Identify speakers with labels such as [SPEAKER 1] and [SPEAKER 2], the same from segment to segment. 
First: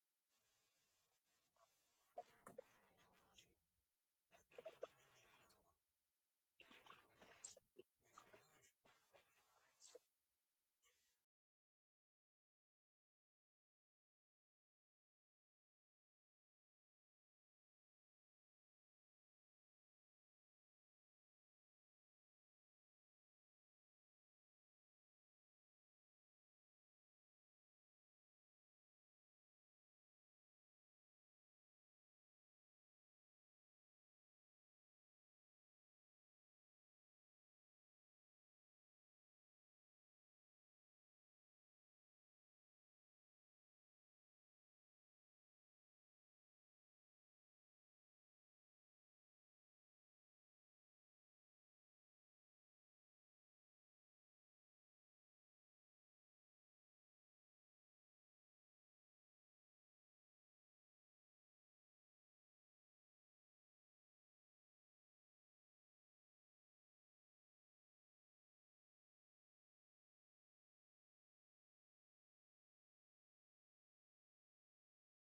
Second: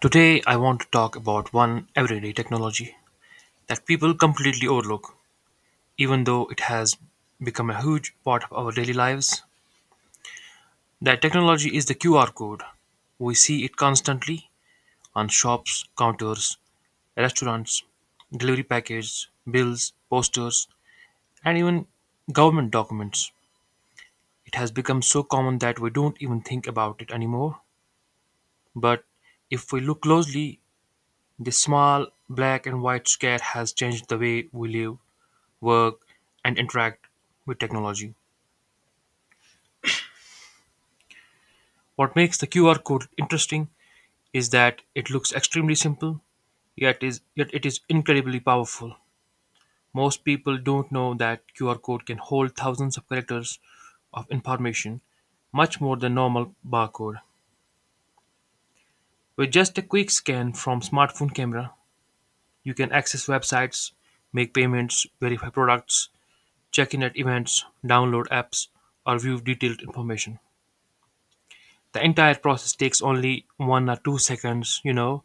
[SPEAKER 1] Today I want to talk about one everyday technology that people completely overlook, even though it has become a huge part of our daily lives. That technology is the QR code. We see it constantly on shops, counters, restaurants, delivery packages, bills, posters, and even government documents. It has become so common that we don't even think about it anymore. But if we look closely, this small black and white square has changed the way we live, work, and interact with technology. What makes the QR code interesting is that it looks extremely simple, yet it is incredibly powerful. Most people don't know that QR code can hold thousands of characters of information, much more than normal barcode. With just a quick scan from smartphone camera, you can access websites, make payments, verify products, check in at events, download apps, or view detailed information. The entire process takes only one or two seconds.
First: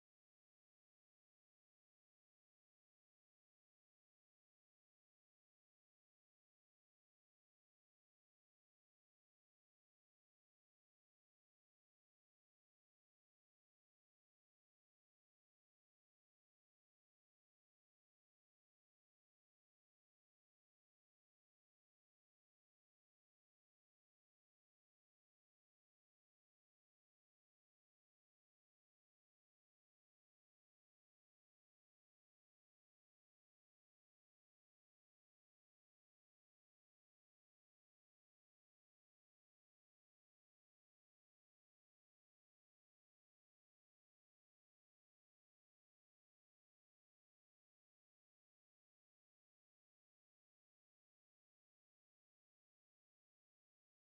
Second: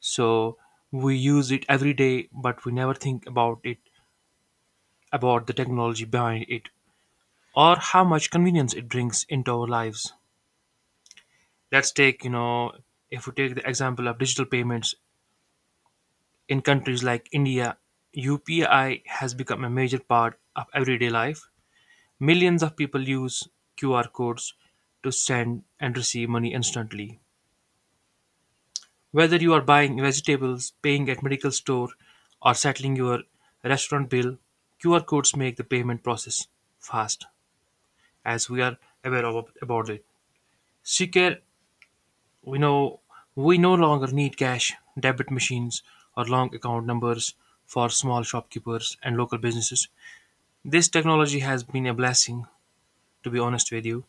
[SPEAKER 1] So we use it every day, but we never think about the technology behind it, or how much convenience it brings into our lives. Let's take you know If we take the example of digital payments in countries like India, UPI has become a major part of everyday life. Millions of people use QR codes to send and receive money instantly. Whether you are buying vegetables, paying at medical store, or settling your restaurant bill, QR codes make the payment process fast, as we are aware of about it. Secure, we know, we no longer need cash, debit machines, or long account numbers. For small shopkeepers and local businesses, this technology has been a blessing, to be honest with you.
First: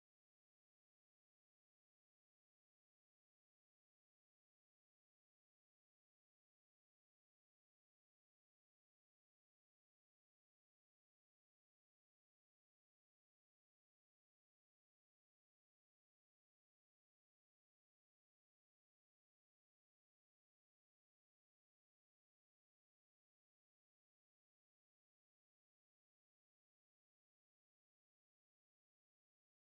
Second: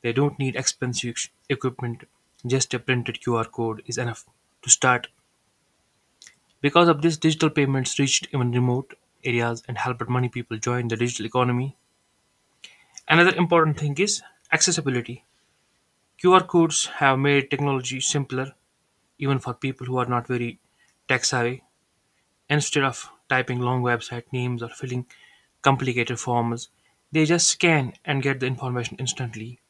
[SPEAKER 1] They don't need expensive equipment, just a printed QR code is enough to start. Because of this, digital payments reached even remote areas and helped many people join the digital economy. Another important thing is accessibility. QR codes have made technology simpler even for people who are not very tech savvy. Instead of typing long website names or filling complicated forms, they just scan and get the information instantly.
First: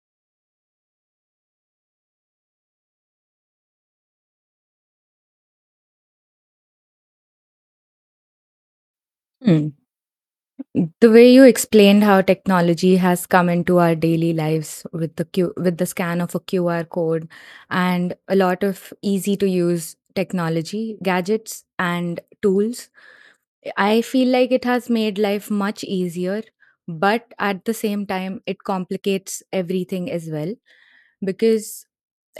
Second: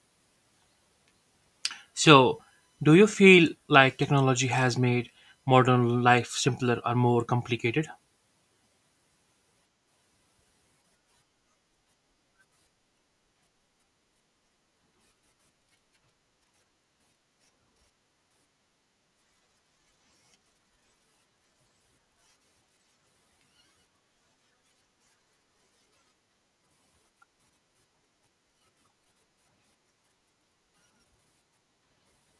[SPEAKER 1] So, do you feel like technology has made modern life simpler or more complicated?
[SPEAKER 2] Hmm. The way you explained how technology has come into our daily lives with the with the scan of a QR code and a lot of easy to use technology, gadgets and tools, I feel like it has made life much easier, but at the same time it complicates everything as well because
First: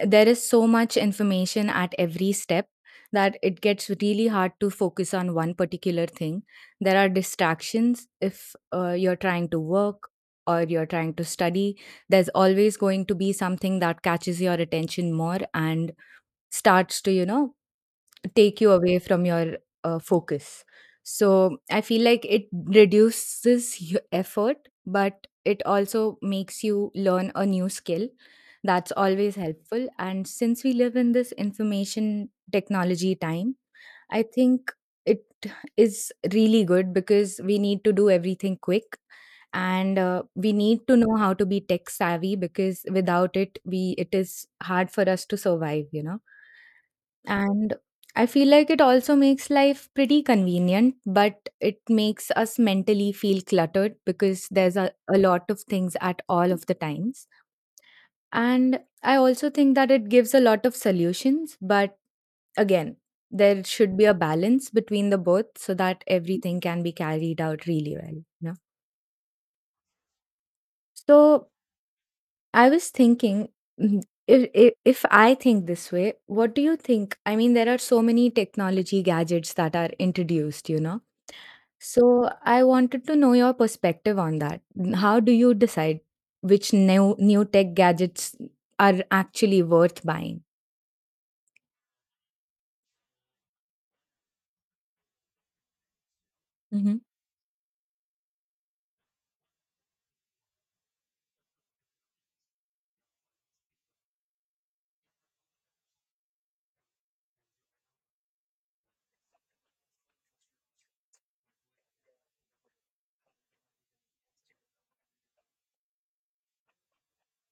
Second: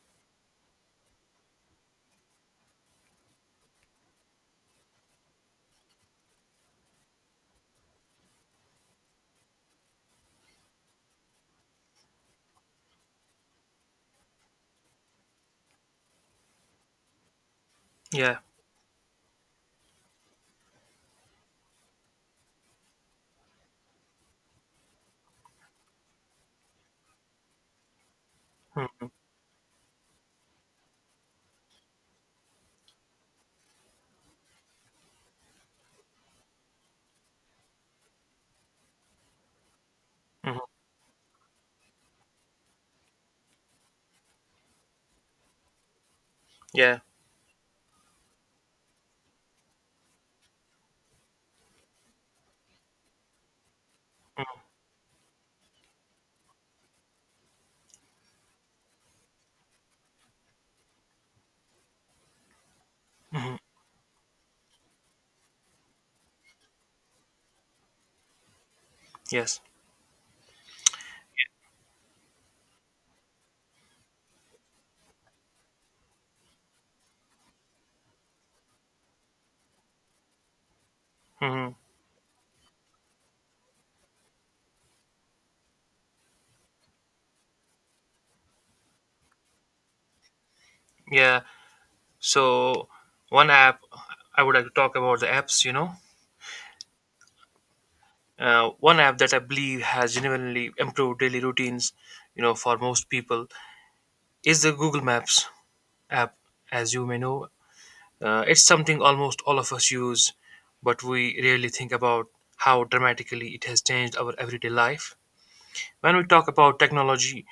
[SPEAKER 2] there is so much information at every step that it gets really hard to focus on one particular thing. There are distractions if you're trying to work or you're trying to study. There's always going to be something that catches your attention more and starts to
[SPEAKER 1] Yeah.
[SPEAKER 2] take you away from your focus. So I feel like it reduces effort, but it also makes you learn a new skill. That's always helpful. And since we live in this information technology time, I think it is really good because we need to do everything quick and we
[SPEAKER 1] Mhm.
[SPEAKER 2] need to know how to be tech savvy because without it we it is hard for us to survive.
[SPEAKER 1] Yeah.
[SPEAKER 2] And I feel like it also makes life pretty convenient, but it makes us mentally feel cluttered because there's a lot of things at all of the times. And I also think that it gives a lot of solutions, but again, there should be a balance between the both so that everything can be carried out really well. You know?
[SPEAKER 1] Yes.
[SPEAKER 2] So I was thinking, mm, if I think this way, what do you think? I mean, there are so many technology gadgets that are introduced, you know?
[SPEAKER 1] Mhm.
[SPEAKER 2] So I wanted to know your perspective on that. How do you decide which new tech gadgets are actually worth buying?
[SPEAKER 1] Yeah. So, one app I would like to talk about, the apps. You know,
[SPEAKER 2] Mm-hmm.
[SPEAKER 1] one app that I believe has genuinely improved daily routines, you know, for most people, is the Google Maps app. As you may know, it's something almost all of us use, but we rarely think about how dramatically it has changed our everyday life. When we talk about technology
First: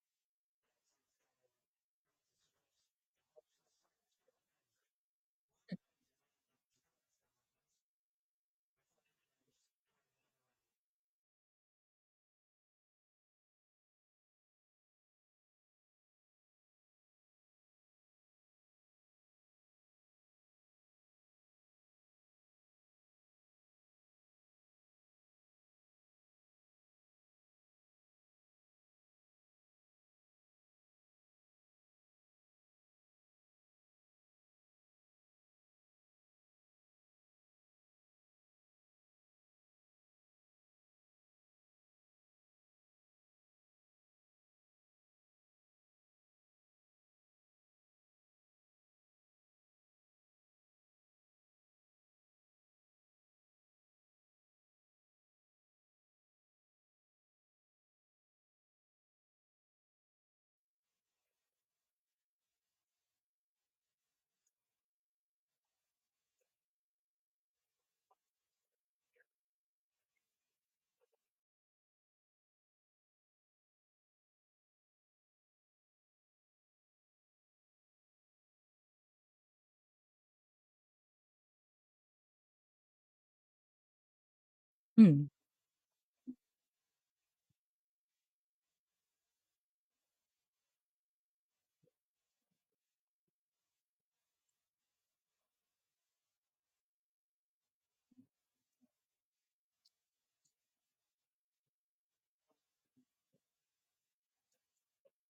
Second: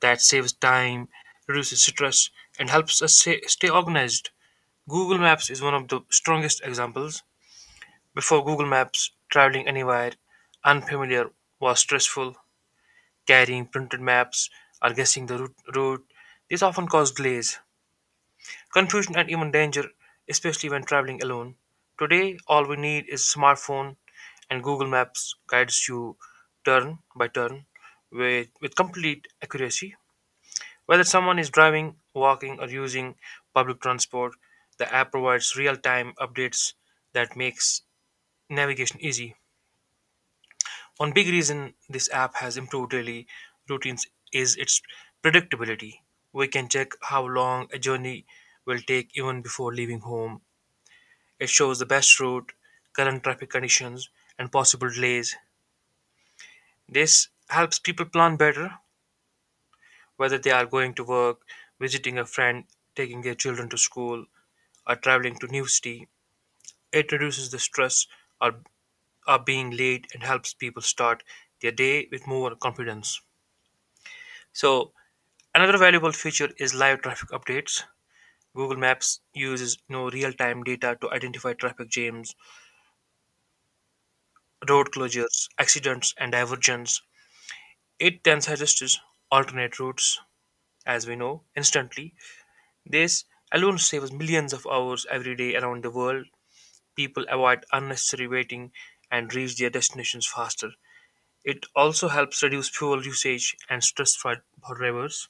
[SPEAKER 1] that saves time, reduces stress, and helps us stay organized, Google Maps is one of the strongest examples. Before Google Maps, traveling anywhere unfamiliar was stressful. Carrying printed maps or guessing the route, these often caused delays, confusion, and even danger, especially when traveling alone. Today, all we need is smartphone, and Google Maps guides you turn by turn with complete accuracy. Whether someone is driving, walking, or using public transport, the app provides real-time updates that makes navigation easy. One big reason this app has improved daily routines is its predictability. We can check how long a journey will take even before leaving home. It shows the best route, current traffic conditions, and possible delays. This helps people plan better, whether they are going to work, visiting a friend, taking their children to school, or traveling to new city. It reduces the stress or, or being late, and helps people start their day with more confidence. So, another valuable feature is live traffic updates. Google Maps uses no real-time data to identify traffic jams, road
[SPEAKER 2] Hmm,
[SPEAKER 1] closures, accidents, and diversions. It then suggests alternate routes, as we know, instantly. This alone saves millions of hours every day around the world. People avoid unnecessary waiting and reach their destinations faster. It also helps reduce fuel usage and stress for drivers.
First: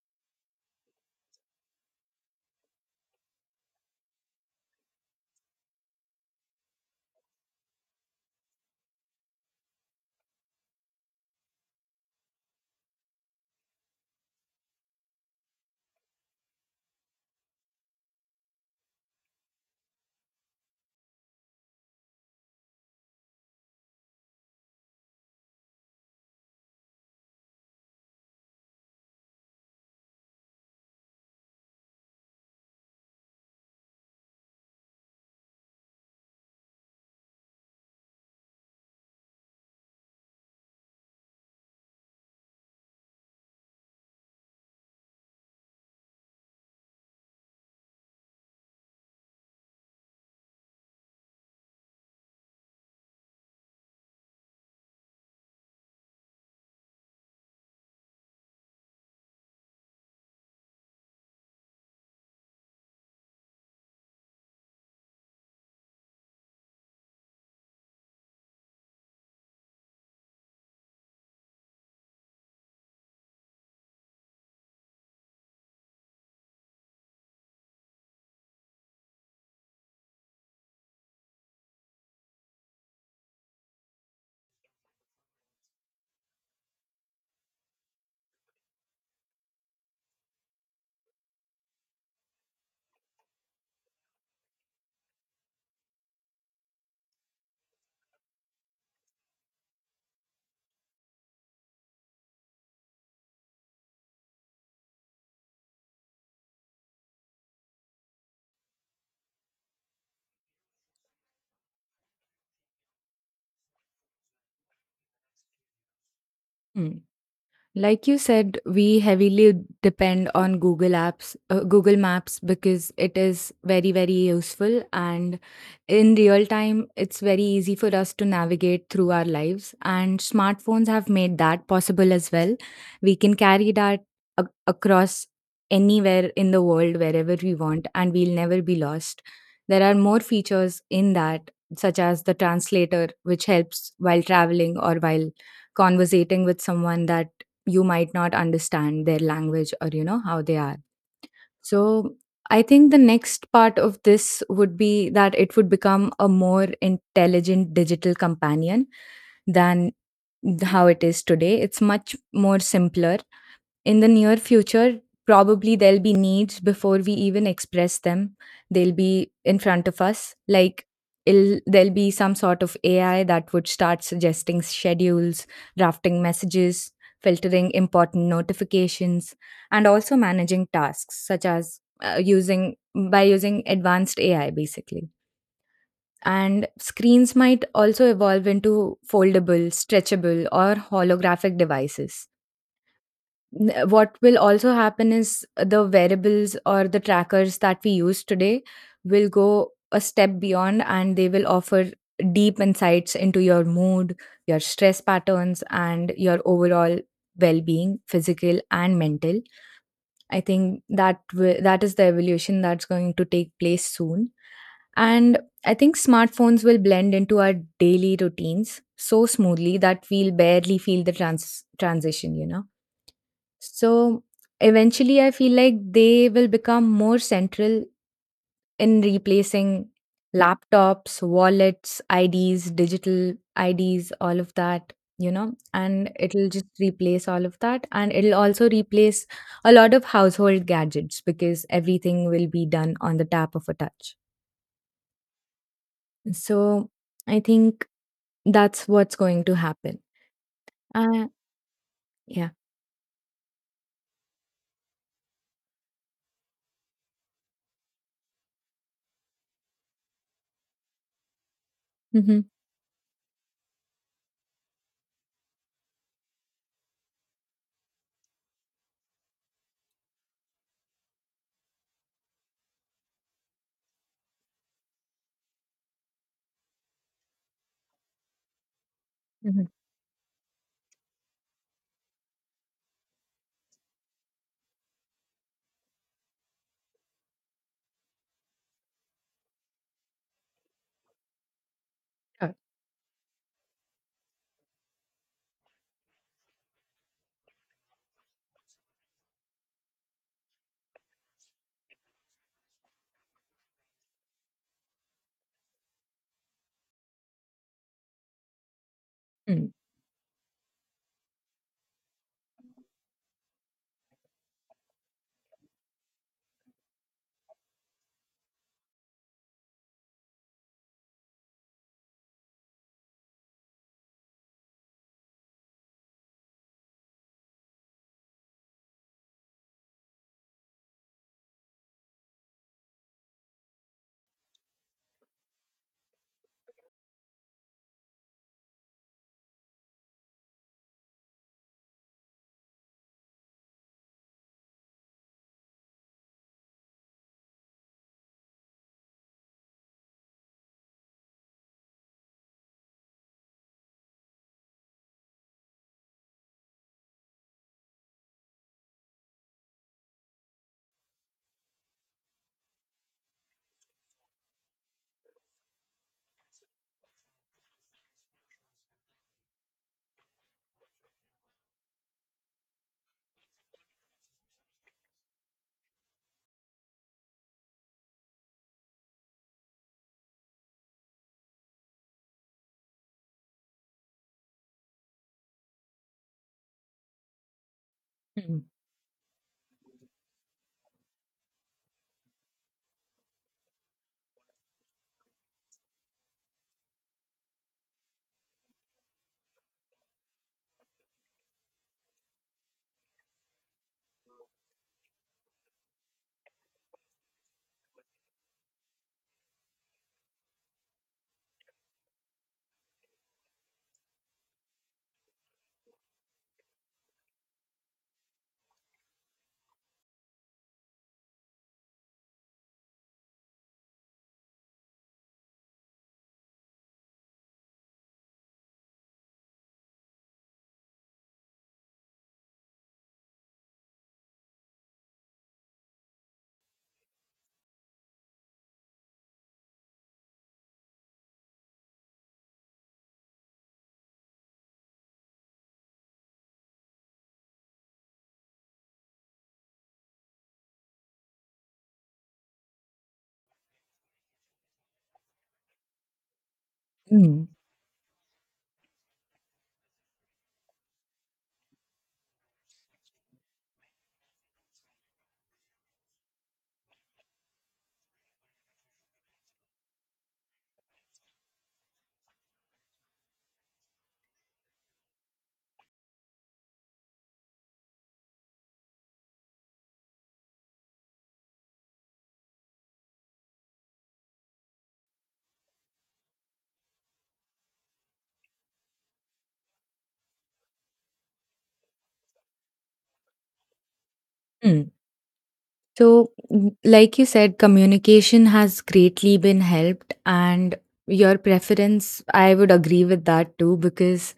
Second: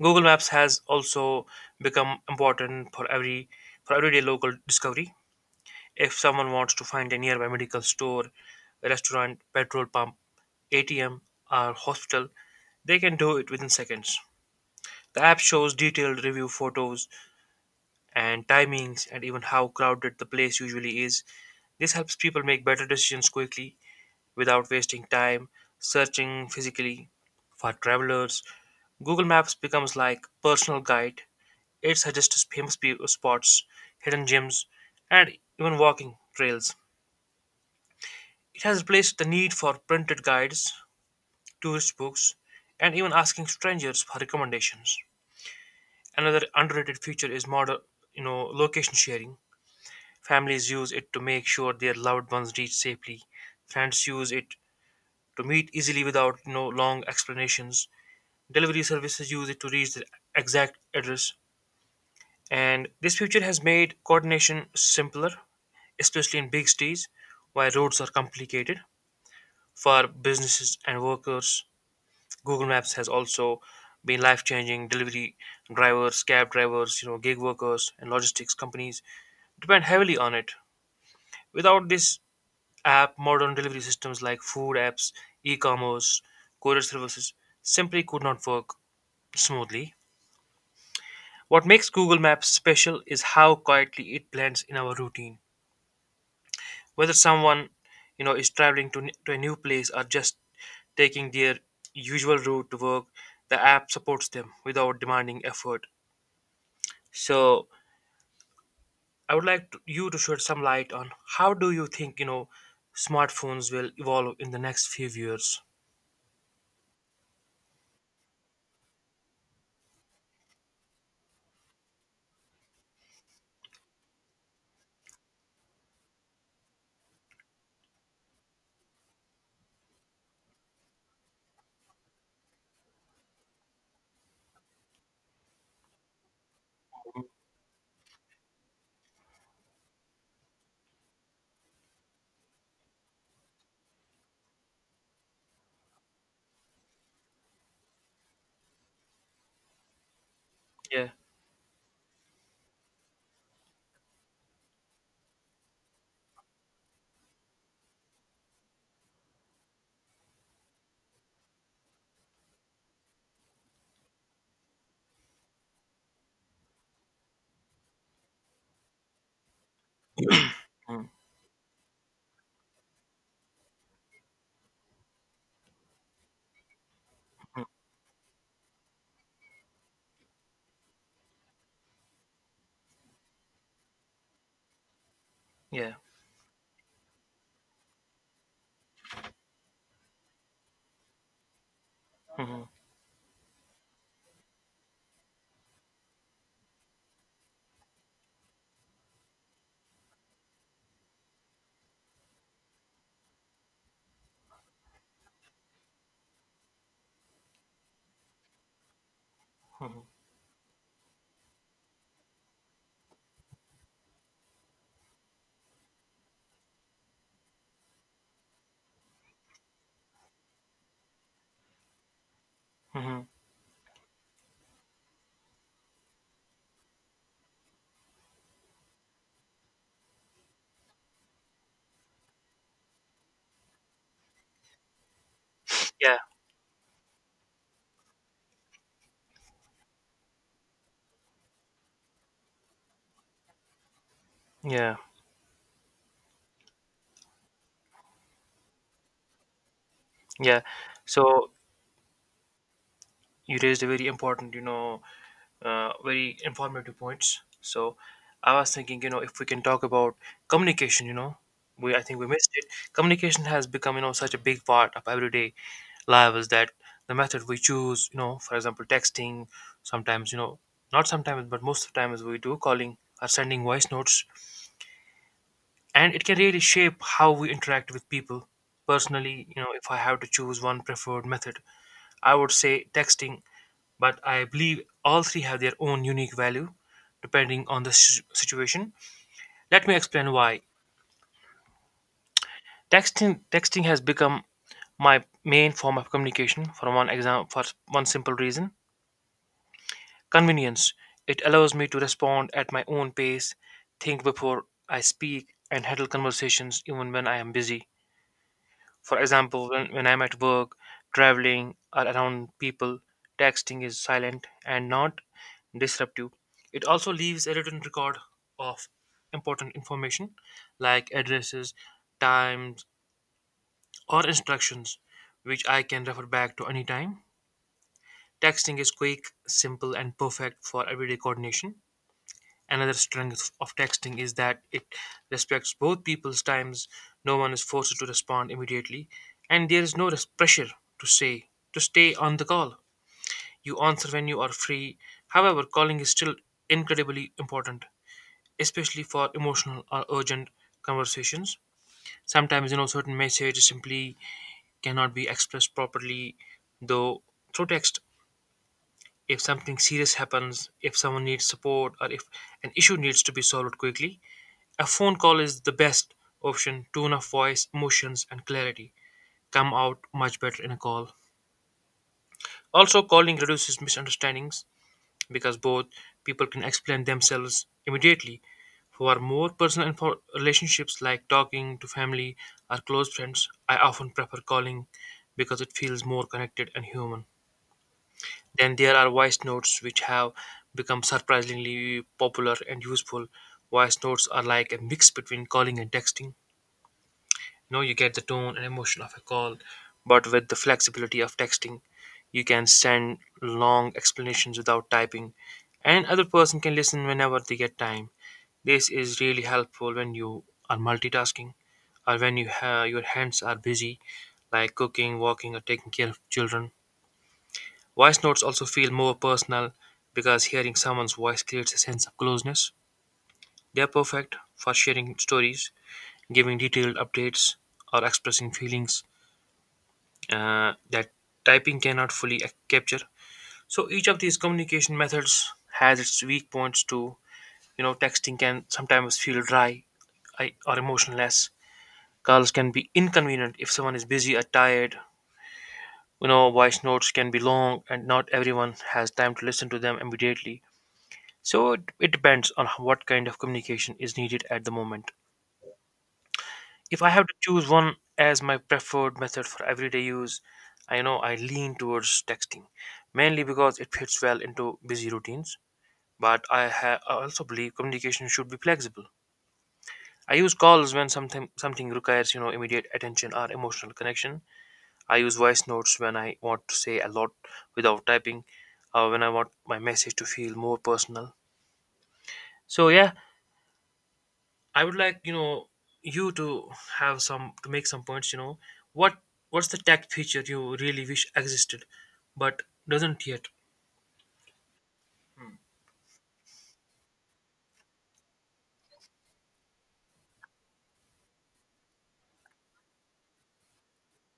[SPEAKER 1] Google Maps has also become important for everyday local discovery. If someone wants to find a nearby medical store, restaurant, petrol pump, ATM, or hospital, they can do it within seconds. The app shows detailed review photos and timings and even how crowded the place usually is. This helps people make better decisions quickly without wasting time searching physically. For travelers, Google Maps becomes like personal guide. It suggests famous spots, hidden gems, and even walking trails. It has replaced the need for printed guides, tourist books, and even asking strangers for recommendations. Another underrated feature is modern, you know, location sharing. Families use it to make sure their loved ones reach safely. Friends use it to meet easily without, you know, long explanations. Delivery services use it to reach the exact address. And this feature has made coordination simpler, especially in big cities where roads are complicated. For businesses and workers, Google Maps has also been life-changing. Delivery drivers, cab drivers, you know, gig workers, and logistics companies depend heavily on it. Without this app, modern delivery systems like food apps, e-commerce, courier services simply could not work smoothly. What makes Google Maps special is how quietly it blends in our routine. Whether someone, you know, is traveling to a new place or just taking their usual route to work, the app supports them without demanding effort. So I would like to, you to shed some light on how do you think, you know, smartphones will evolve in the next few years.
[SPEAKER 2] hmm. Like you said, we heavily depend on Google apps, Google Maps, because it is very, very useful. And in real time, it's very easy for us to navigate through our lives. And smartphones have made that possible as well. We can carry that across anywhere in the world,
[SPEAKER 1] Mhm.
[SPEAKER 2] wherever we want, and we'll never be lost. There are more features in that, such as the translator, which helps while traveling or while conversating with someone that you might not understand their language or you know how they are,
[SPEAKER 1] Yeah.
[SPEAKER 2] so I think the next part of this would be that it would become a more intelligent digital companion than how it is today. It's much more simpler in the near future. Probably there'll be needs before we even express them. They'll be in front of us. Like,
[SPEAKER 1] Mhm.
[SPEAKER 2] there'll be some sort of AI that would start suggesting schedules, drafting messages, filtering important notifications, and also managing tasks such as using by using advanced AI, basically.
[SPEAKER 1] Yeah.
[SPEAKER 2] And screens might also evolve into foldable, stretchable, or holographic devices.
[SPEAKER 1] Mhm.
[SPEAKER 2] What will also happen is the variables or the trackers that we use today will go a step beyond and they will offer deep insights into your mood, your stress patterns, and your overall well-being, physical and mental.
[SPEAKER 1] Mhm.
[SPEAKER 2] I think that that is the evolution that's going to take place soon. And I think smartphones will blend into our daily routines so smoothly that we'll barely feel the transition, you know.
[SPEAKER 1] Mhm.
[SPEAKER 2] So eventually, I feel like they will become more central in replacing laptops, wallets, IDs, digital IDs, all of that, you know, and
[SPEAKER 1] Yeah.
[SPEAKER 2] it'll just replace all of that. And it'll also replace a lot of household gadgets because everything will be done on the tap of a touch.
[SPEAKER 1] Yeah.
[SPEAKER 2] So I think that's what's going to happen.
[SPEAKER 1] Yeah.
[SPEAKER 2] Uh,
[SPEAKER 1] So,
[SPEAKER 2] yeah.
[SPEAKER 1] you raised a very important, you know, very informative points. So I was thinking, you know, if we can talk about communication, you know, we I think we
[SPEAKER 2] Mm-hmm.
[SPEAKER 1] missed it. Communication has become, you know, such a big part of everyday lives that the method we choose, you know, for example, texting, sometimes, you know, not sometimes, but most of the times we do calling or sending voice notes, and it can really shape how we interact with people. Personally, you
[SPEAKER 2] Mm-hmm.
[SPEAKER 1] know, if I have to choose one preferred method, I would say texting, but I believe all three have their own unique value depending on the situation. Let me explain why.
[SPEAKER 2] Sure.
[SPEAKER 1] Texting has become my main form of communication for one exam for one simple reason. Convenience. It allows me to respond at my own pace, think before I speak, and handle conversations even when I am busy. For
[SPEAKER 2] Mm-hmm.
[SPEAKER 1] example, when I'm at work, traveling, or around people, texting is silent and not disruptive. It also leaves a written record of important information like addresses, times, or instructions, which I can refer back to anytime. Texting is quick, simple, and perfect for everyday coordination. Another strength of texting is that it respects both people's times. No one is forced to respond immediately, and there is no pressure to say to stay on the call. You answer when you are free. However, calling is still incredibly important, especially for emotional or urgent conversations. Sometimes, you know, certain messages simply cannot be expressed properly, though through text. If something serious happens, if someone needs support, or if an issue needs to be solved quickly, a phone call is the best option. Tone of voice, emotions, and clarity come out much better in a call. Also, calling reduces misunderstandings because both people can explain themselves immediately. For more personal relationships like talking to family or close friends, I often prefer calling because it feels more connected and human.
[SPEAKER 2] Mm-hmm.
[SPEAKER 1] Then there are voice notes, which have become surprisingly popular and useful. Voice notes are like a mix between calling and texting. You know, you get the tone and emotion of a call, but with the flexibility of texting, you can send long explanations without typing, and other person can listen whenever they get time. This is really helpful when you are multitasking, or when your hands are busy, like cooking, walking, or taking care of children. Voice notes also feel more personal because hearing someone's voice creates a sense of closeness. They are perfect for sharing stories, giving detailed updates, or expressing feelings that typing cannot fully capture. So each of these communication methods has its weak points too. You know, texting can sometimes feel dry or emotionless. Calls can be inconvenient if someone is busy or tired. You know, voice notes can be long and not everyone has time to listen to them immediately. So it depends on what kind of communication is needed at the moment. If I have to
[SPEAKER 2] Mm-hmm.
[SPEAKER 1] choose one as my preferred method for everyday use, I know I lean towards texting, mainly because it fits well into busy routines. But I also believe communication should be flexible. I use calls when something requires, you know, immediate attention or emotional connection. I use voice notes when I want to say a lot without typing, or when I want my message to feel more personal. So yeah, I would like you to have some to make some points. What what's the tech feature you really wish existed, but doesn't yet.
[SPEAKER 2] So, like you said, communication has greatly been helped, and your preference, I would agree with that too, because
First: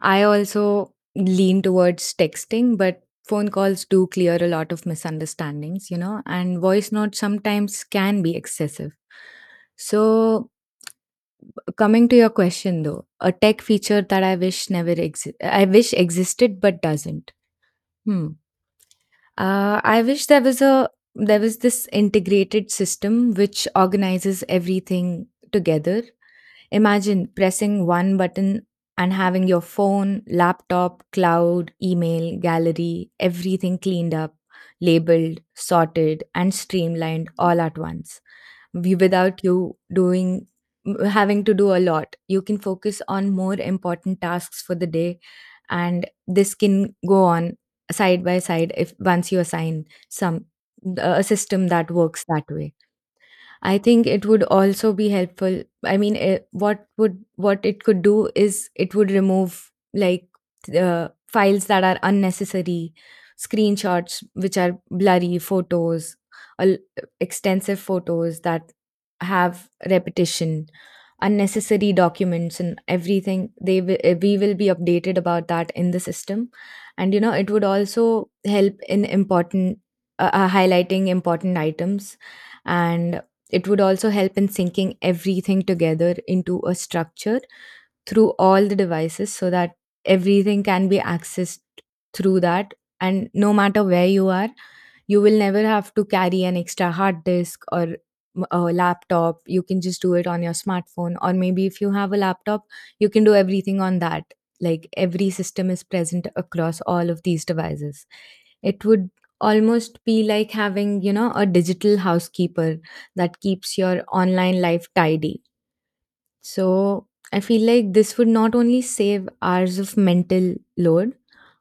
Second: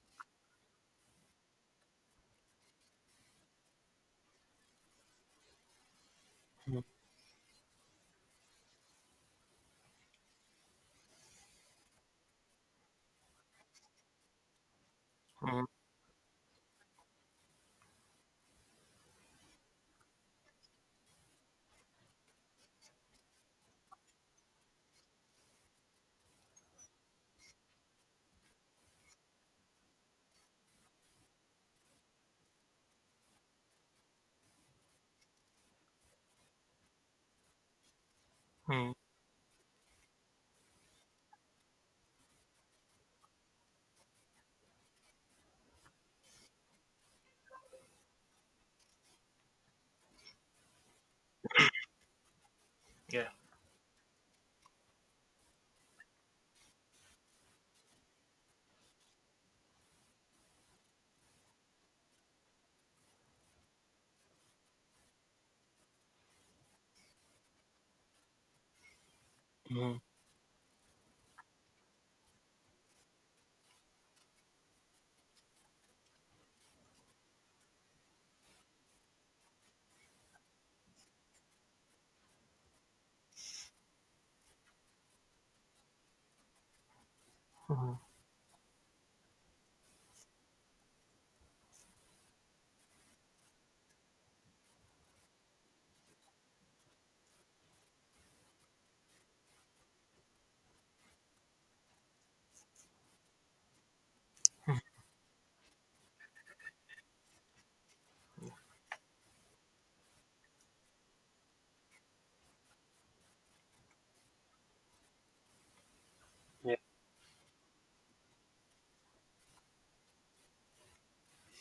[SPEAKER 2] I also lean towards texting, but phone calls do clear a lot of misunderstandings, you know, and voice notes sometimes can be excessive. So, coming to your question though, a tech feature that
[SPEAKER 1] Mm-hmm.
[SPEAKER 2] I wish existed but doesn't. Hmm. I wish there was this integrated system which organizes everything together. Imagine pressing one button and having your phone, laptop, cloud, email, gallery, everything cleaned up, labeled, sorted, and streamlined all at once without you doing having to do a lot. You can focus on more important tasks for the day, and this can go on side by side if once you assign some a system that works that way.
[SPEAKER 1] Yeah.
[SPEAKER 2] I think it would also be helpful. I mean, what it could do is it would remove like files that are unnecessary, screenshots which are blurry, photos, al- extensive photos that have
[SPEAKER 1] Mm-hmm.
[SPEAKER 2] repetition, unnecessary documents, and everything. They will, we will be updated about that in the system, and you know it would also help in important highlighting important items, and it would also help in syncing everything together into a structure through all the devices so that everything can be accessed through that. And no matter where you are, you will never have to carry an extra hard disk or a laptop. You can just do it on your smartphone, or maybe if you have a laptop, you can do everything on that. Like every system is present across all of these devices. It would almost be like having, you know, a digital housekeeper that keeps your online life tidy.
[SPEAKER 1] Yeah.
[SPEAKER 2] So I feel like this would not only save hours of mental load,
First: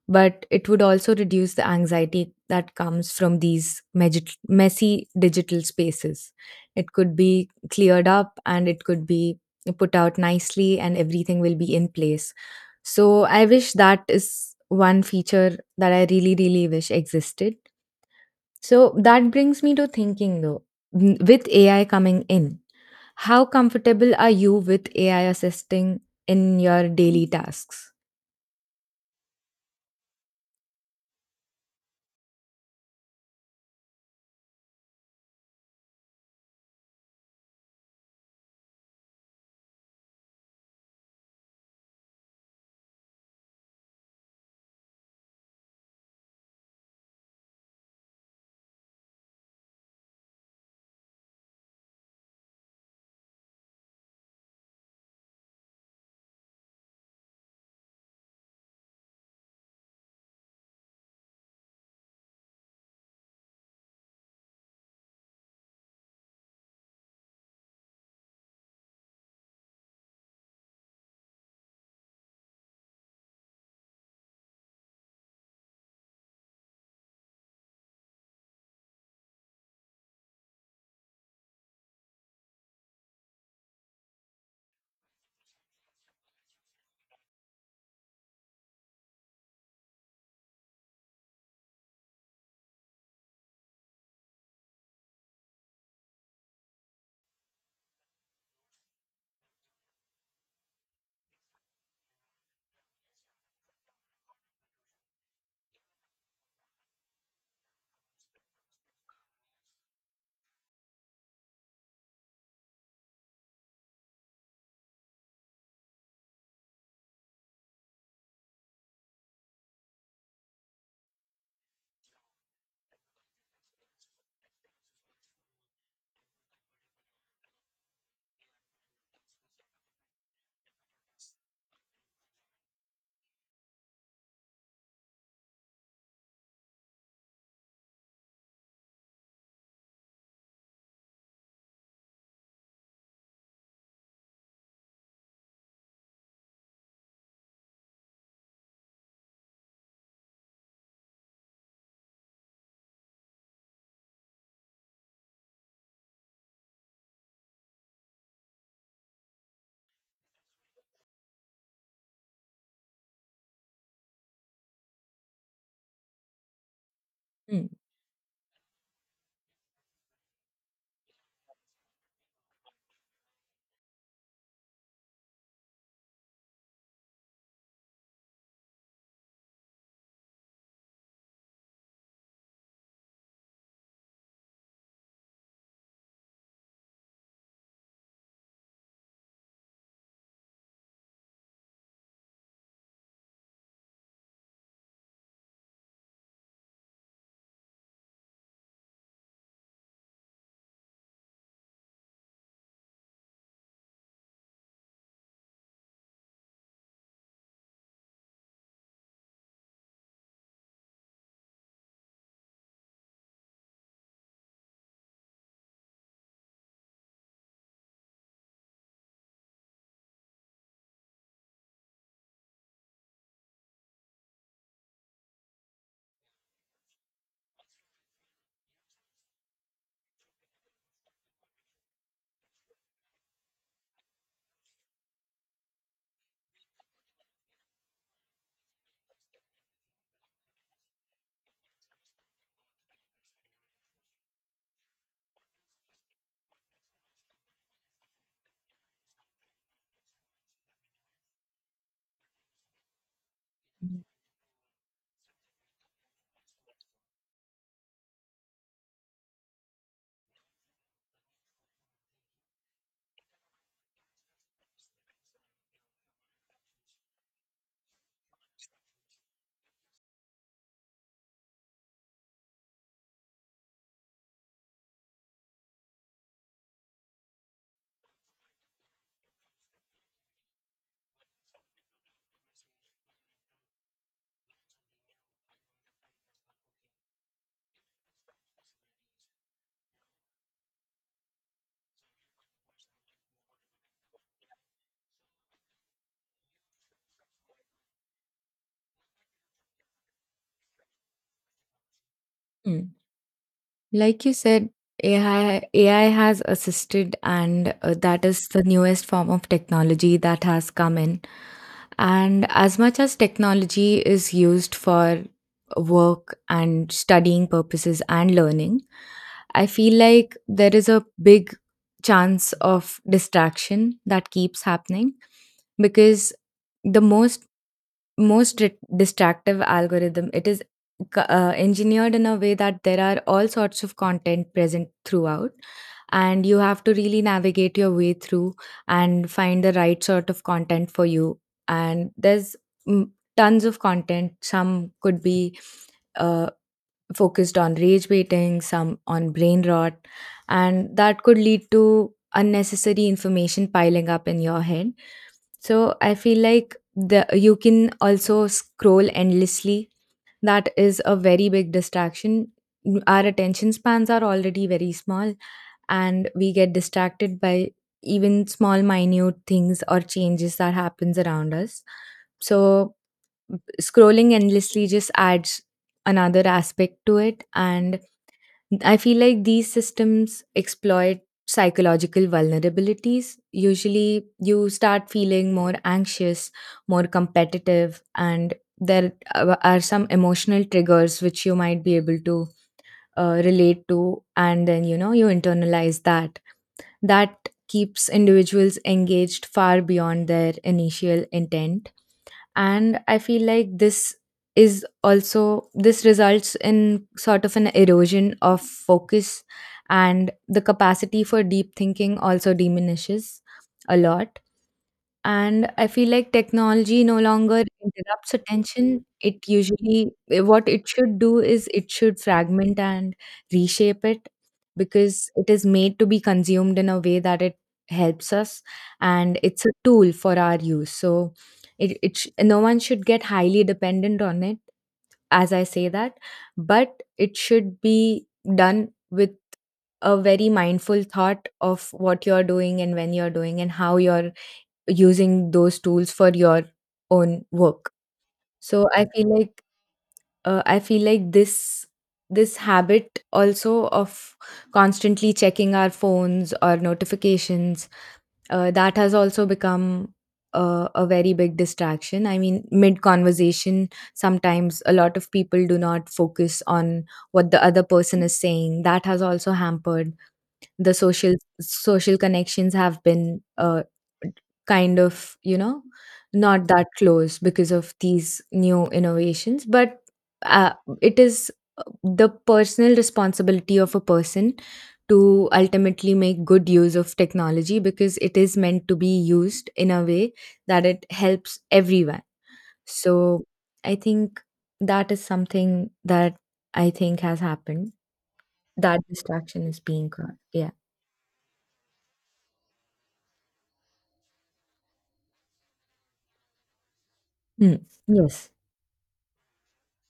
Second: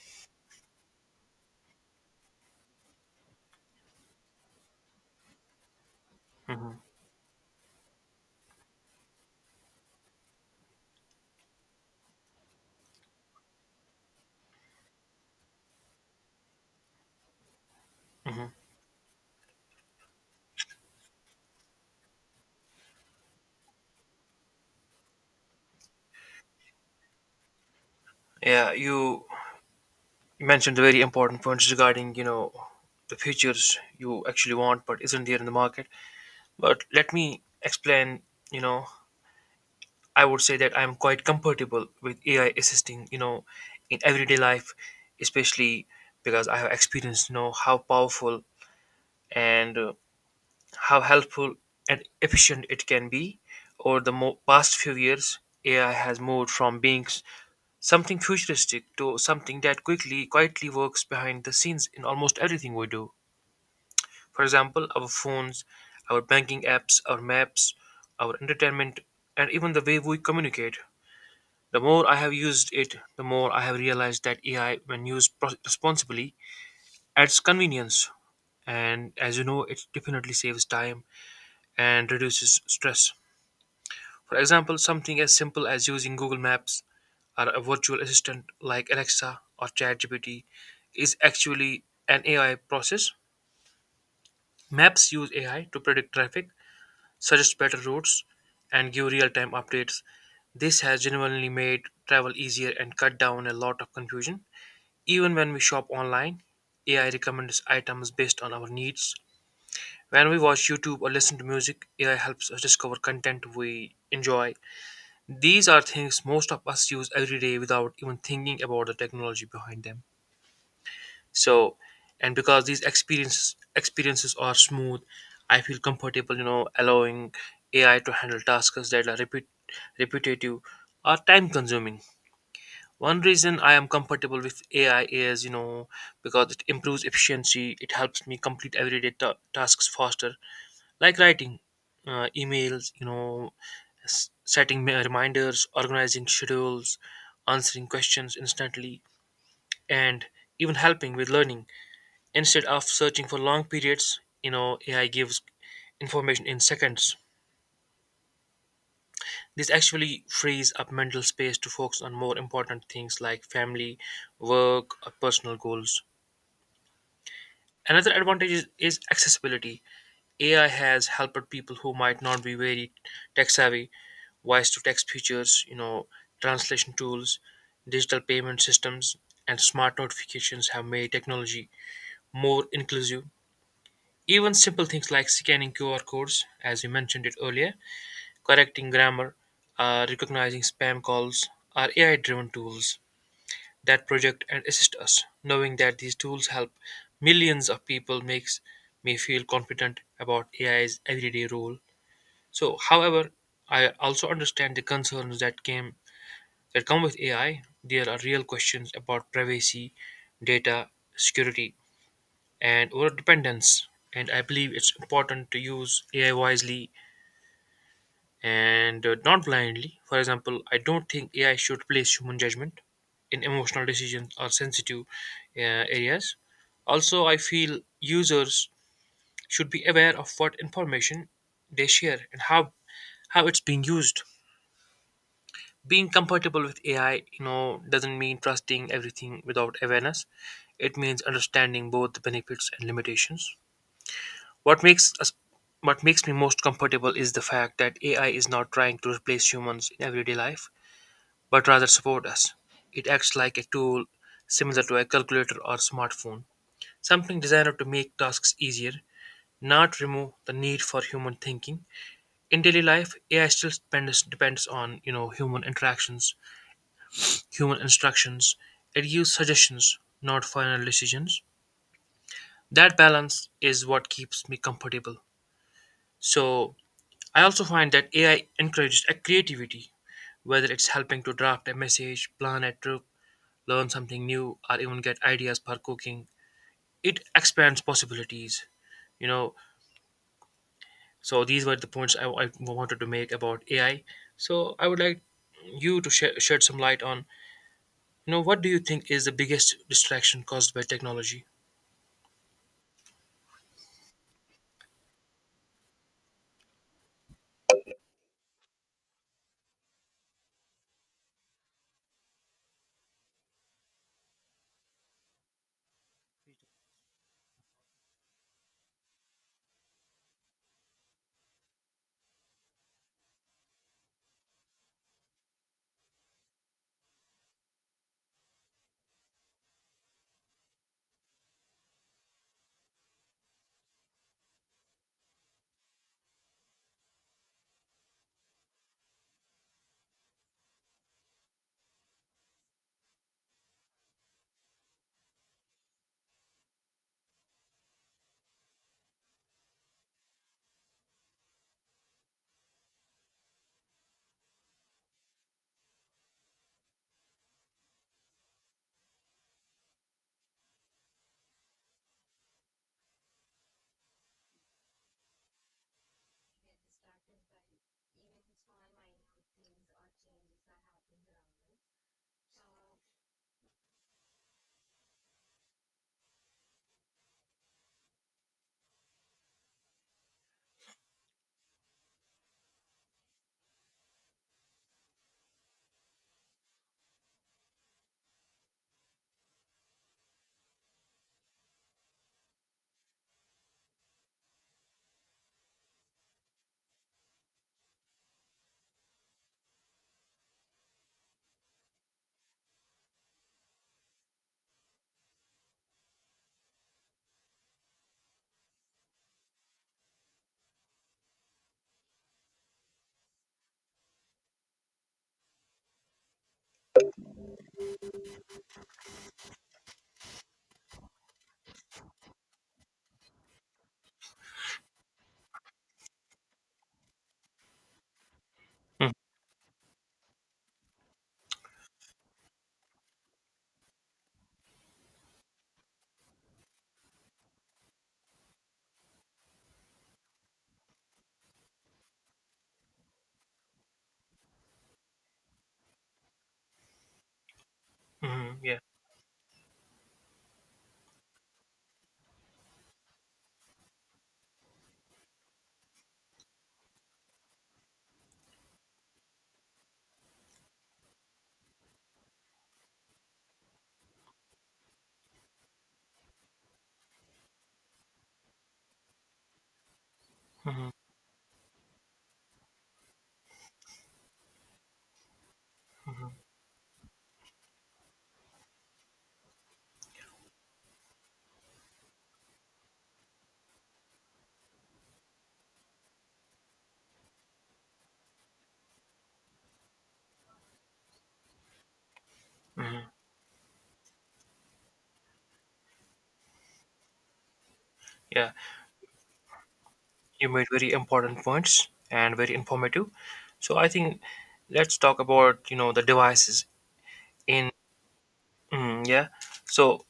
[SPEAKER 2] but it would also reduce the anxiety that comes from these messy digital spaces.
[SPEAKER 1] Mm-hmm.
[SPEAKER 2] It could be cleared up and it could be put out nicely, and everything will be in place. So I wish that is one feature that I really, really wish existed. So that brings me to thinking though, with AI coming in, how comfortable are you with AI assisting in your daily tasks?
[SPEAKER 1] Yeah. You mentioned the very important points regarding the features you actually want but isn't there in the market. But let me explain. You know I would say that I'm quite comfortable with AI assisting, in everyday life, especially because I have experienced, how powerful and how helpful and efficient it can be. Over the past few years, AI has moved from being something futuristic to something that quickly, quietly works behind the scenes in almost everything we do. For example, our phones, our banking apps, our maps, our entertainment, and even the way we communicate. The more I have used it, the more I have realized that AI, when used responsibly, adds convenience. And as you know, it definitely saves time and reduces stress. For example, something as simple as using Google Maps or a virtual assistant like Alexa or ChatGPT is actually an AI process. Maps use AI to predict traffic, suggest better routes, and give real time updates. This has genuinely made travel easier and cut down a lot of confusion. Even when we shop online, AI recommends items based on our needs. When we watch YouTube or listen to music, AI helps us discover content we enjoy. These are things most of us use every day without even thinking about the technology behind them. So, and because these experiences are smooth, I feel comfortable, allowing AI to handle tasks that are repetitive or time consuming. One reason I am comfortable with AI is, because it improves efficiency. It helps me complete everyday tasks faster, like writing emails, setting reminders, organizing schedules, answering questions instantly, and even helping with learning. Instead of searching for long periods, AI gives information in seconds. This actually frees up mental space to focus on more important things like family, work, or personal goals.
[SPEAKER 2] Mm,
[SPEAKER 1] Another advantage is accessibility. AI has helped people who might not be very tech savvy, voice to text features, translation tools, digital payment systems, and smart notifications have made technology more inclusive. Even simple things like scanning QR codes, as we mentioned it earlier, correcting grammar, recognizing spam calls, are AI driven tools that project and assist us. Knowing that these tools help millions of people makes me feel confident about AI's everyday role. So, however, I also understand the concerns that came that come with AI. There are real questions about privacy, data security, and over dependence. And I believe it's important to use AI wisely and not blindly. For example, I don't think AI should place human judgment in emotional decisions or sensitive areas. Also, I feel users should be aware of what information they share and how it's being used. Being compatible with AI, doesn't mean trusting everything without awareness. It means understanding both the benefits and limitations. What makes us what makes me most comfortable is the fact that AI is not trying to replace humans in everyday life, but rather support us. It acts like a
[SPEAKER 2] mm,
[SPEAKER 1] tool similar to a calculator or smartphone, something designed to make tasks easier, not remove the need for human thinking. In daily life, AI still depends on human interactions, human instructions. It gives suggestions, not final decisions. That balance is what keeps me comfortable. So I also find that AI encourages a creativity, whether it's helping to draft a message, plan a trip, learn something new or even get ideas for cooking. It expands possibilities, you know so these were the points I wanted to make about AI. So I would like you to shed some light on what do you think is the biggest distraction caused by technology.
[SPEAKER 2] mm. Like you said, AI has assisted, and that is the newest form of technology that has come in. And as much as technology is used for work and studying purposes and learning, I feel like there is a big chance of distraction that keeps happening because the most distractive algorithm. It is engineered in a way that there are all sorts of content present throughout, and you have to really navigate your way through and find the right sort of content for you. And there's mm, tons of content. Some could be uh, focused on rage baiting, some on brain rot, and that could lead to unnecessary information piling up in your head. So I feel like the you can also scroll endlessly. That is a very big distraction. Our attention spans are already very small and we get distracted by even small minute things or changes that happens around us. So scrolling endlessly just adds another aspect to it. And I feel like these systems exploit psychological vulnerabilities. Usually, you start feeling more anxious, more competitive, and there are some emotional triggers which you might be able to relate to, and then you know you internalize that. That keeps individuals engaged far beyond their initial intent, and I feel like this is also, this results in sort of an erosion of focus, and the capacity for deep thinking also diminishes a lot. And I feel like technology no longer interrupts attention. It usually, what it should do is it should fragment and reshape it, because it is made to be consumed in a way that it helps us and it's a tool for our use. So no one should get highly dependent on it, as I say that, but it should be done with a very mindful thought of what you're doing and when you're doing and how you're using those tools for your own work.
[SPEAKER 1] Mm-hmm, yeah.
[SPEAKER 2] So I feel like this habit also of constantly checking our phones or notifications, that has also become a very big distraction. I mean, mid conversation, sometimes a lot of people do not focus on what the other person is saying. That has also hampered
[SPEAKER 1] Hmm.
[SPEAKER 2] the social connections have been kind of you know
[SPEAKER 1] Hmm.
[SPEAKER 2] not that close because of these new innovations, but uh, it is, the personal responsibility of a person to ultimately make good use of technology because it is meant to be used in a way that it helps everyone.
[SPEAKER 1] Hmm.
[SPEAKER 2] So I think that is something that I think has happened,
[SPEAKER 1] Yeah.
[SPEAKER 2] that distraction is being caught,
[SPEAKER 1] You made
[SPEAKER 2] yeah.
[SPEAKER 1] very important points and very informative. So I think let's talk about the devices in,
[SPEAKER 2] Mm, yes.
[SPEAKER 1] mm, yeah. So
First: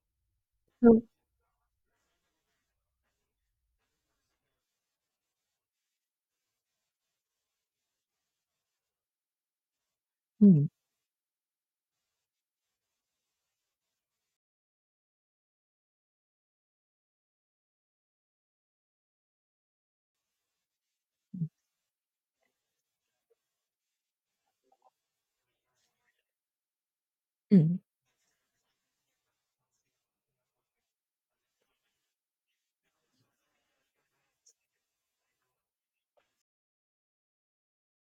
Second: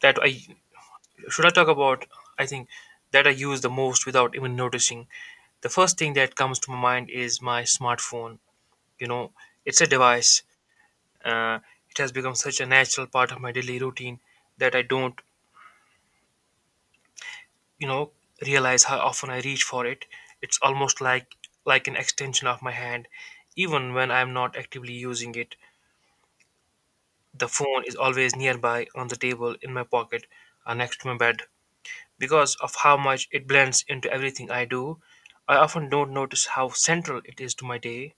[SPEAKER 1] that I
[SPEAKER 2] So
[SPEAKER 1] should I talk about, I think, that I use the most without even noticing? The first thing that comes to my mind is my smartphone. You know, it's a device.
[SPEAKER 2] mm,
[SPEAKER 1] Uh, it has become such a natural part of my daily routine that I don't, you know, realize how often I reach for it. It's almost like an extension of my hand. Even when I'm not actively using it, the
[SPEAKER 2] mm,
[SPEAKER 1] phone is always nearby on the table, in my pocket, or next to my bed. Because of how much it blends into everything I do, I often don't notice how central it is to my day.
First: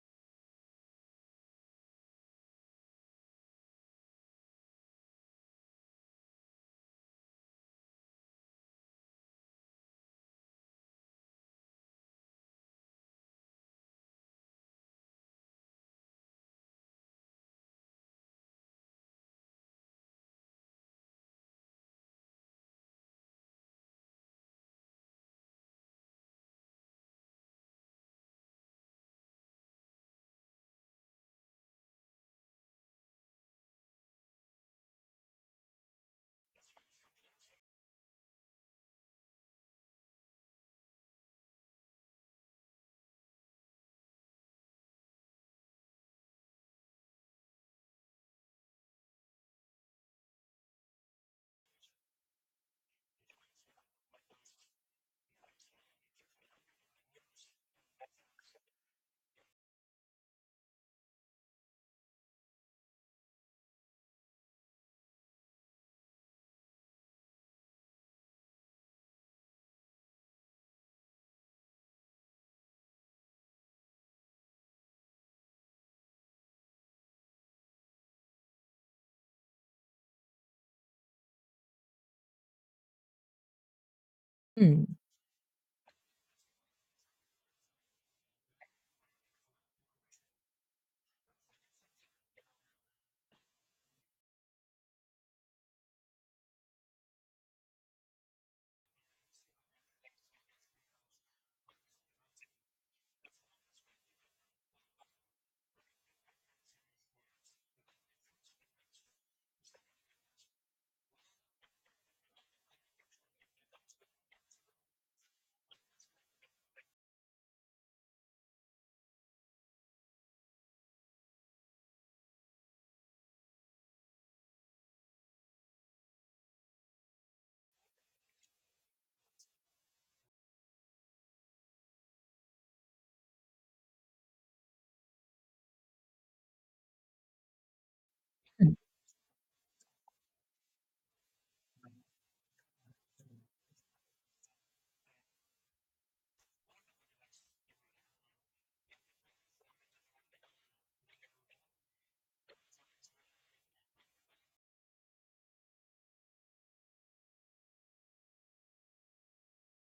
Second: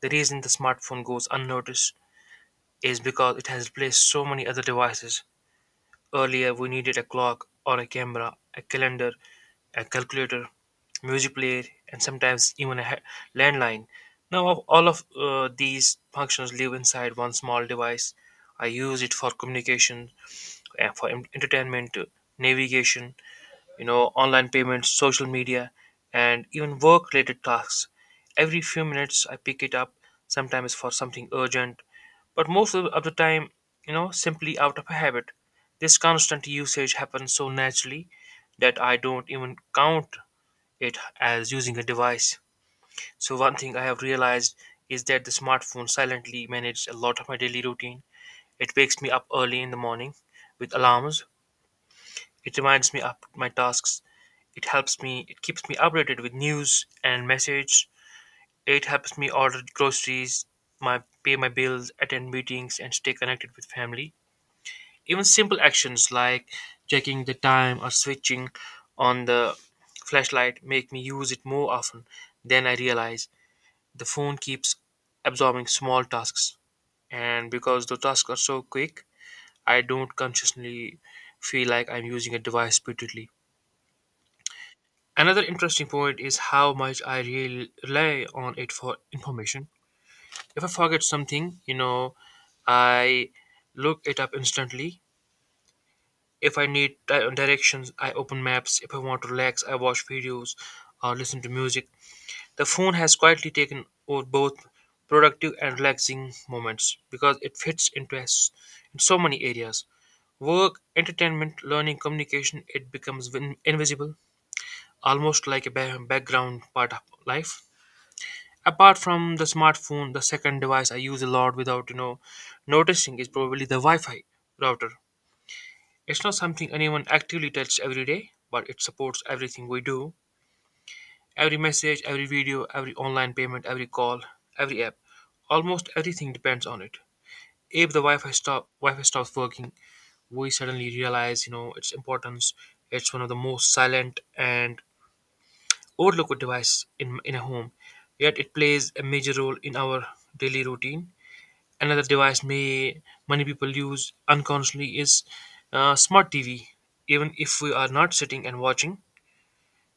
[SPEAKER 1] The reason the smartphone goes unnoticed is because it has replaced so many other devices. Earlier, we needed a clock or a camera, a calendar, a calculator, music player, and sometimes even a landline. Now, all of these functions live inside one small device. I use it for communication, for entertainment, navigation, online payments, social media, and even work related tasks. Every few minutes, I pick it up, sometimes for something urgent, but most of the time, simply out of habit. This constant usage happens so naturally that I don't even count it as using a device. So, one thing I have realized is that the smartphone silently manages a lot of my daily routine. It wakes me up early in the morning with alarms, it reminds me of my tasks. It helps it keeps me updated with news and message. It helps me order groceries, my pay my bills, attend meetings and stay connected with family. Even simple actions like checking the time or switching on the flashlight make me use it more often than I realize. The phone keeps absorbing small tasks and because the tasks are so quick, I don't consciously feel like I'm using a device repeatedly.
[SPEAKER 2] mm,
[SPEAKER 1] Another interesting point is how much I rely on it for information. If I forget something, I look it up instantly. If I need directions, I open maps. If I want to relax, I watch videos or listen to music. The phone has quietly taken over both productive and relaxing moments because it fits into us in so many areas. Work, entertainment, learning, communication, it becomes invisible, almost like a background part of life. Apart from the smartphone, the second device I use a lot without noticing is probably the wi-fi router. It's not something anyone actively touches every day, but it supports everything we do, every message, every video, every online payment, every call, every app, almost everything depends on it. If the
[SPEAKER 2] mm,
[SPEAKER 1] wi-fi stops working, we suddenly realize its importance. It's one of the most silent and overlooked device in a home, yet it plays a major role in our daily routine. Another device may many people use unconsciously is smart TV. Even if we are not sitting and watching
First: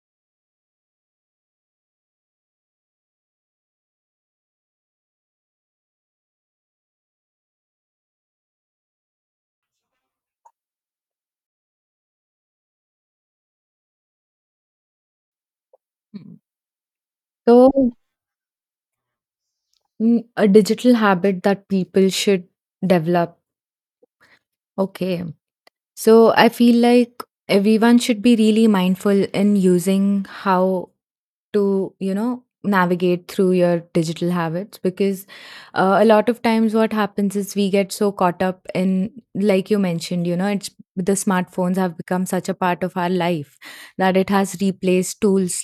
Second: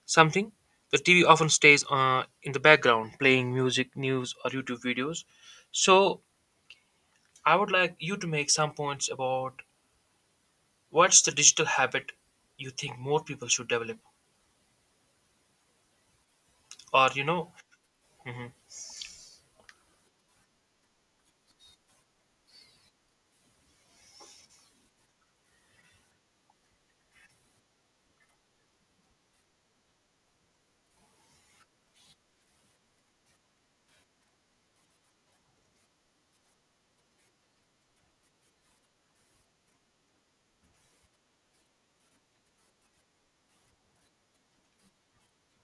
[SPEAKER 1] something, the TV often stays in the background, playing music, news, or YouTube videos. So, I would like you to make some points about what's the digital habit you think more people should develop,
[SPEAKER 2] mm.
[SPEAKER 1] or you know,
[SPEAKER 2] So,
[SPEAKER 1] mhm.
[SPEAKER 2] a digital habit that people should develop. Okay. So I feel like everyone should be really mindful in using how to, you know, navigate through your digital habits because a lot of times what happens is we get so caught up in, like you mentioned, you know, it's the smartphones have become such a part of our life that it has replaced tools